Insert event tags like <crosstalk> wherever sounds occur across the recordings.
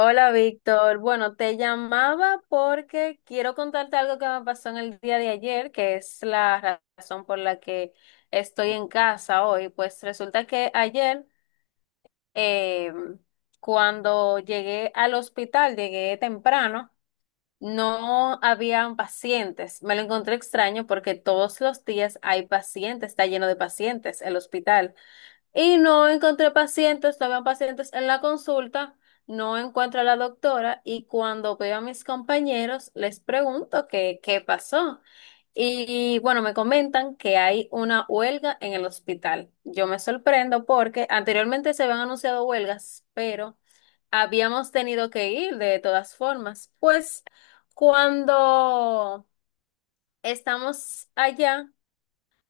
Hola Víctor, bueno, te llamaba porque quiero contarte algo que me pasó en el día de ayer, que es la razón por la que estoy en casa hoy. Pues resulta que ayer, eh, cuando llegué al hospital, llegué temprano, no habían pacientes. Me lo encontré extraño porque todos los días hay pacientes, está lleno de pacientes el hospital. Y no encontré pacientes, no habían pacientes en la consulta, no encuentro a la doctora y cuando veo a mis compañeros les pregunto qué pasó. Y bueno, me comentan que hay una huelga en el hospital. Yo me sorprendo porque anteriormente se habían anunciado huelgas, pero habíamos tenido que ir de todas formas. Pues cuando estamos allá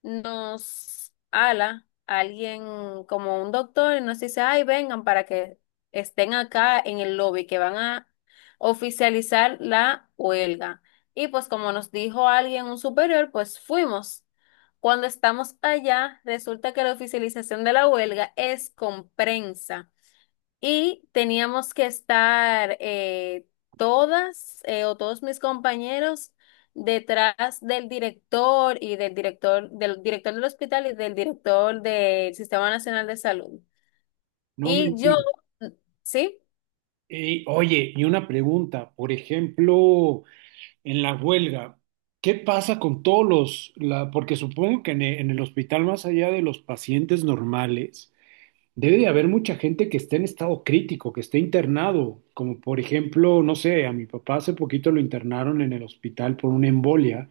nos ala alguien como un doctor y nos dice, ay, vengan para que estén acá en el lobby, que van a oficializar la huelga. Y pues como nos dijo alguien, un superior, pues fuimos. Cuando estamos allá, resulta que la oficialización de la huelga es con prensa. Y teníamos que estar todas o todos mis compañeros detrás del director y del director, del director del hospital y del director del Sistema Nacional de Salud. No Y me yo, digas. mm, ¿sí? Oye, y una pregunta, por ejemplo, en la huelga, ¿qué pasa con todos porque supongo que en el hospital, más allá de los pacientes normales, debe de haber mucha gente que esté en estado crítico, que esté internado, como por ejemplo, no sé, a mi papá hace poquito lo internaron en el hospital por una embolia,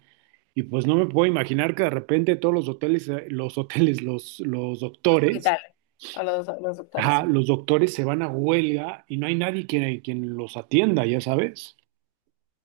y pues no me puedo imaginar que de repente todos los hoteles, los hoteles, los doctores. Hospital, a los doctores. Ajá, Sí. los doctores se van a huelga y no hay nadie quien los atienda, ya sabes.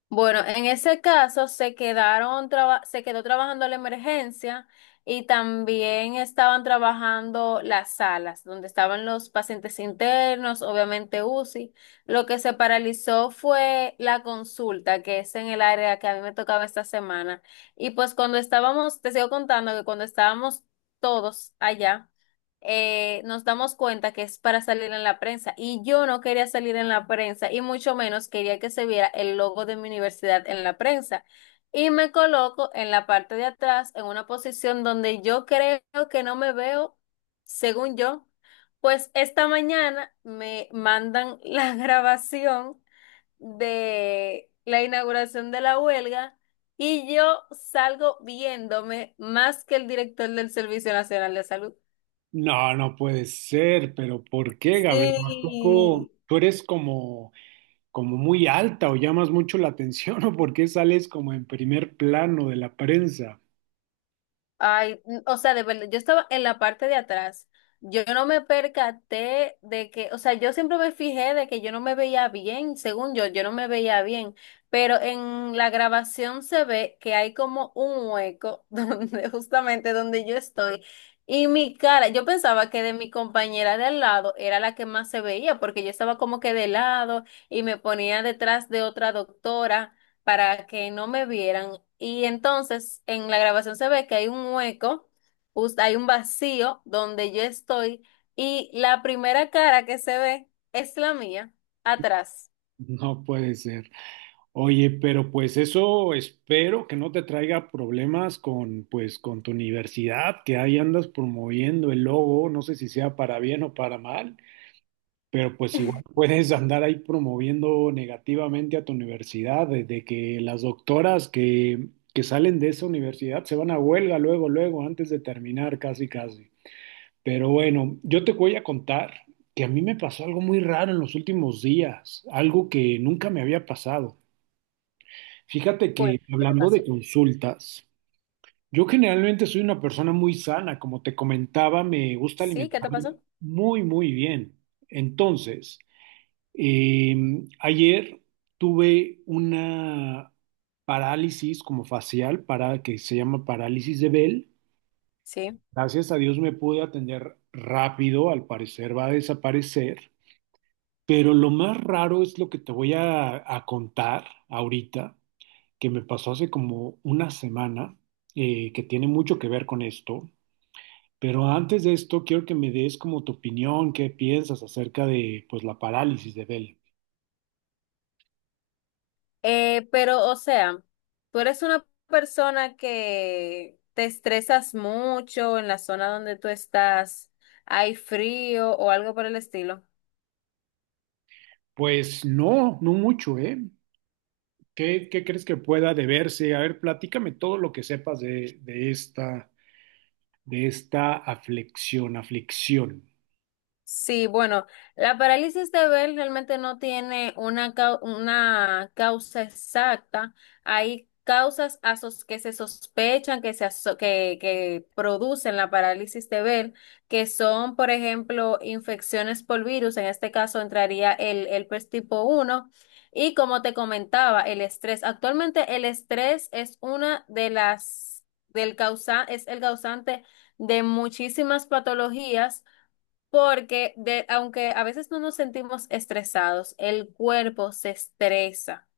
Bueno, en ese caso se quedaron se quedó trabajando la emergencia y también estaban trabajando las salas donde estaban los pacientes internos, obviamente UCI. Lo que se paralizó fue la consulta, que es en el área que a mí me tocaba esta semana. Y pues cuando estábamos, te sigo contando que cuando estábamos todos allá nos damos cuenta que es para salir en la prensa. Y yo no quería salir en la prensa y mucho menos quería que se viera el logo de mi universidad en la prensa. Y me coloco en la parte de atrás, en una posición donde yo creo que no me veo, según yo. Pues esta mañana me mandan la <laughs> grabación de la inauguración de la huelga y yo salgo viéndome más que el director del Servicio Nacional de Salud. No, no puede ser, pero ¿por qué, Gabriel? ¿A poco Sí, tú eres como, como muy alta o llamas mucho la atención <laughs> o por qué sales como en primer plano de la prensa? ay, n- o sea, de verdad, yo estaba en la parte de atrás. Yo no me percaté de que, o sea, yo siempre me fijé de que yo no me veía bien, según yo, yo no me veía bien, pero en la grabación se ve que hay como un hueco <laughs> donde justamente donde yo estoy y mi cara, yo pensaba que de mi compañera de al lado era la que más se veía porque yo estaba como que de lado y me ponía detrás de otra doctora para que no me vieran. Y entonces en la grabación se ve que hay un hueco, hay un vacío donde yo estoy y la primera cara que se ve es la mía, atrás. No puede ser. Oye, pero pues eso espero que no te traiga problemas con, pues, con tu universidad, que ahí andas promoviendo el logo, no sé si sea para bien o para mal. Pero pues igual puedes andar ahí promoviendo negativamente a tu universidad, desde que las doctoras que salen de esa universidad se van a huelga luego, luego, antes de terminar, casi, casi. Pero bueno, yo te voy a contar que a mí me pasó algo muy raro en los últimos días, algo que nunca me había pasado. Fíjate Bueno, que ¿qué te hablando de pasó? consultas, yo generalmente soy una persona muy sana, como te comentaba, me gusta Sí, ¿qué te alimentarme pasó? muy, muy bien. Entonces… Eh, ayer tuve una parálisis como facial para que se llama parálisis de Bell. Sí. Gracias a Dios me pude atender rápido, al parecer va a desaparecer, pero lo más raro es lo que te a contar ahorita, que me pasó hace como una semana, que tiene mucho que ver con esto. Pero antes de esto, quiero que me des como tu opinión, qué piensas acerca de pues la parálisis de Bell. Pero, o sea, tú eres una persona que te estresas mucho, en la zona donde tú estás, hay frío o algo por el estilo. Pues no, no mucho, ¿eh? ¿Qué, qué crees que pueda deberse? A ver, platícame todo lo que sepas de esta, aflicción. Sí, bueno, la parálisis de Bell realmente no tiene una, una causa exacta. Hay que se sospechan que producen la parálisis de Bell, que son, por ejemplo, infecciones por virus. En este caso entraría el herpes tipo uno. Y como te comentaba, el estrés. Actualmente el estrés es una del causa, es el causante de muchísimas patologías porque aunque a veces no nos sentimos estresados, el cuerpo se estresa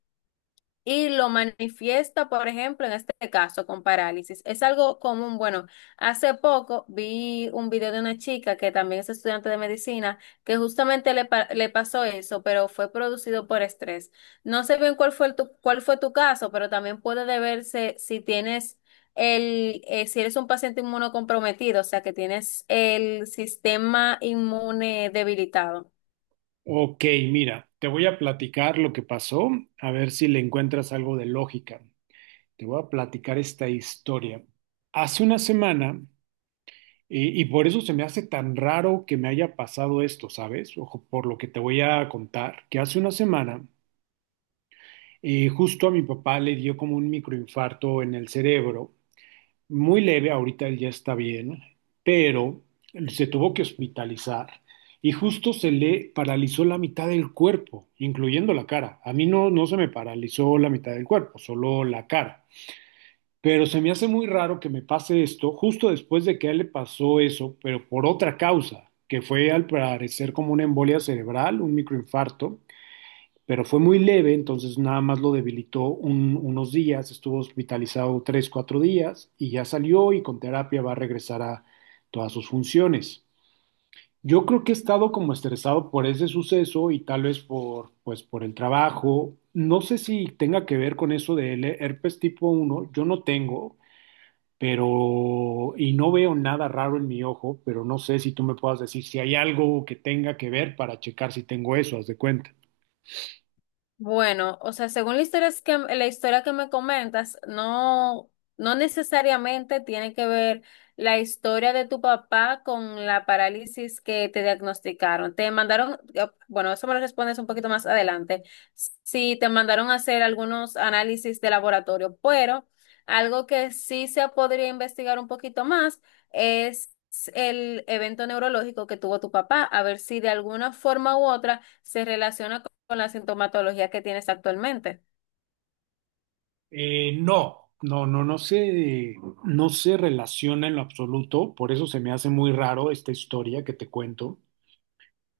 y lo manifiesta, por ejemplo, en este caso con parálisis. Es algo común. Bueno, hace poco vi un video de una chica que también es estudiante de medicina, que justamente le pasó eso, pero fue producido por estrés. No sé bien cuál fue tu caso, pero también puede deberse si tienes si eres un paciente inmunocomprometido, o sea, que tienes el sistema inmune debilitado. Ok, mira, te voy a platicar lo que pasó, a ver si le encuentras algo de lógica. Te voy a platicar esta historia. Hace una semana, y por eso se me hace tan raro que me haya pasado esto, ¿sabes? Ojo, por lo que te voy a contar, que hace una semana justo a mi papá le dio como un microinfarto en el cerebro, muy leve, ahorita él ya está bien, pero se tuvo que hospitalizar y justo se le paralizó la mitad del cuerpo, incluyendo la cara. A mí no, no se me paralizó la mitad del cuerpo, solo la cara. Pero se me hace muy raro que me pase esto justo después de que a él le pasó eso, pero por otra causa, que fue al parecer como una embolia cerebral, un microinfarto, pero fue muy leve, entonces nada más lo debilitó unos días, estuvo hospitalizado tres, cuatro días y ya salió y con terapia va a regresar a todas sus funciones. Yo creo que he estado como estresado por ese suceso y tal vez por, pues, por el trabajo. No sé si tenga que ver con eso del herpes tipo uno. Yo no tengo, pero y no veo nada raro en mi ojo, pero no sé si tú me puedas decir si hay algo que tenga que ver para checar si tengo eso, haz de cuenta. Bueno, o sea, según la historia es que, la historia que me comentas, no, no necesariamente tiene que ver la historia de tu papá con la parálisis que te diagnosticaron. Te mandaron, bueno, eso me lo respondes un poquito más adelante, si te mandaron a hacer algunos análisis de laboratorio, pero algo que sí se podría investigar un poquito más es el evento neurológico que tuvo tu papá, a ver si de alguna forma u otra se relaciona con la sintomatología que tienes actualmente. No, no se relaciona en lo absoluto, por eso se me hace muy raro esta historia que te cuento.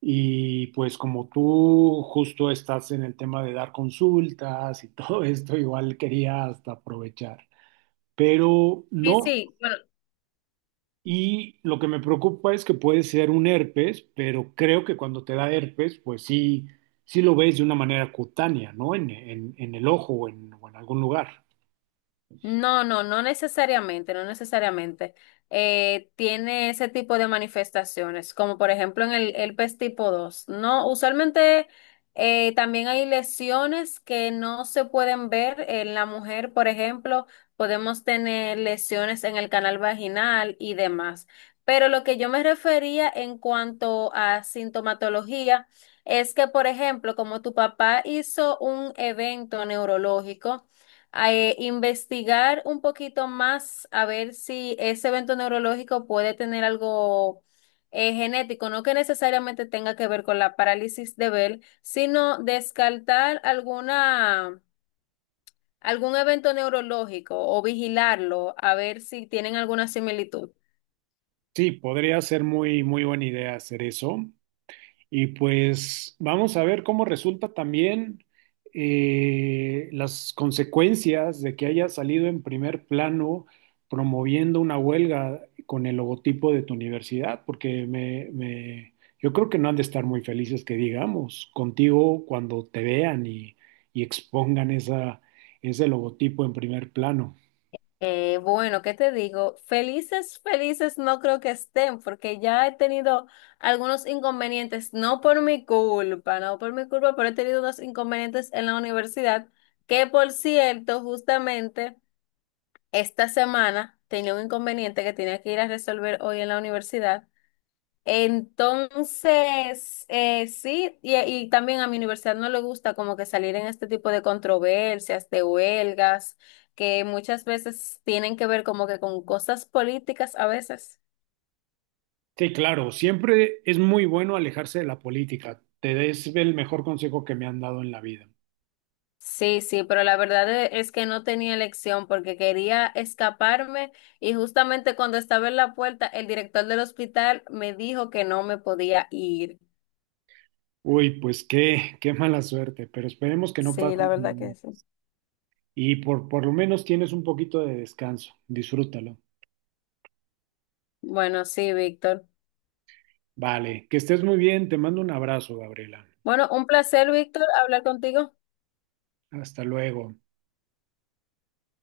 Y pues como tú justo estás en el tema de dar consultas y <laughs> todo esto, igual quería hasta aprovechar, pero Sí, no. sí, bueno, Y lo que me preocupa es que puede ser un herpes, pero creo que cuando te da herpes, pues sí, sí lo ves de una manera cutánea, ¿no? En el ojo o en algún lugar. no, no, no necesariamente, no necesariamente. Tiene ese tipo de manifestaciones, como por ejemplo en el tipo dos. No, usualmente también hay lesiones que no se pueden ver en la mujer, por ejemplo, podemos tener lesiones en el canal vaginal y demás. Pero lo que yo me refería en cuanto a sintomatología es que, por ejemplo, como tu papá hizo un evento neurológico, investigar un poquito más a ver si ese evento neurológico puede tener algo genético, no que necesariamente tenga que ver con la parálisis de Bell, sino descartar alguna, algún evento neurológico o vigilarlo a ver si tienen alguna similitud. Sí, podría ser muy, muy buena idea hacer eso. Y pues vamos a ver cómo resulta también las consecuencias de que haya salido en primer plano promoviendo una huelga con el logotipo de tu universidad, porque yo creo que no han de estar muy felices que digamos contigo cuando te vean y expongan esa, ese logotipo en primer plano. Bueno, ¿qué te digo? Felices, felices no creo que estén, porque ya he tenido algunos inconvenientes, no por mi culpa, no por mi culpa, pero he tenido unos inconvenientes en la universidad, que por cierto, justamente esta semana tenía un inconveniente que tenía que ir a resolver hoy en la universidad. Entonces, sí, y también a mi universidad no le gusta como que salir en este tipo de controversias, de huelgas, que muchas veces tienen que ver como que con cosas políticas a veces. Sí, claro, siempre es muy bueno alejarse de la política. Te es el mejor consejo que me han dado en la vida. Sí, sí, pero la verdad es que no tenía elección porque quería escaparme y justamente cuando estaba en la puerta, el director del hospital me dijo que no me podía ir. Uy, pues qué, qué mala suerte, pero esperemos que no Sí, pase. la verdad que sí. Y por lo menos tienes un poquito de descanso, disfrútalo. Bueno, sí, Víctor. Vale, que estés muy bien, te mando un abrazo, Gabriela. Bueno, un placer, Víctor, hablar contigo. Hasta luego.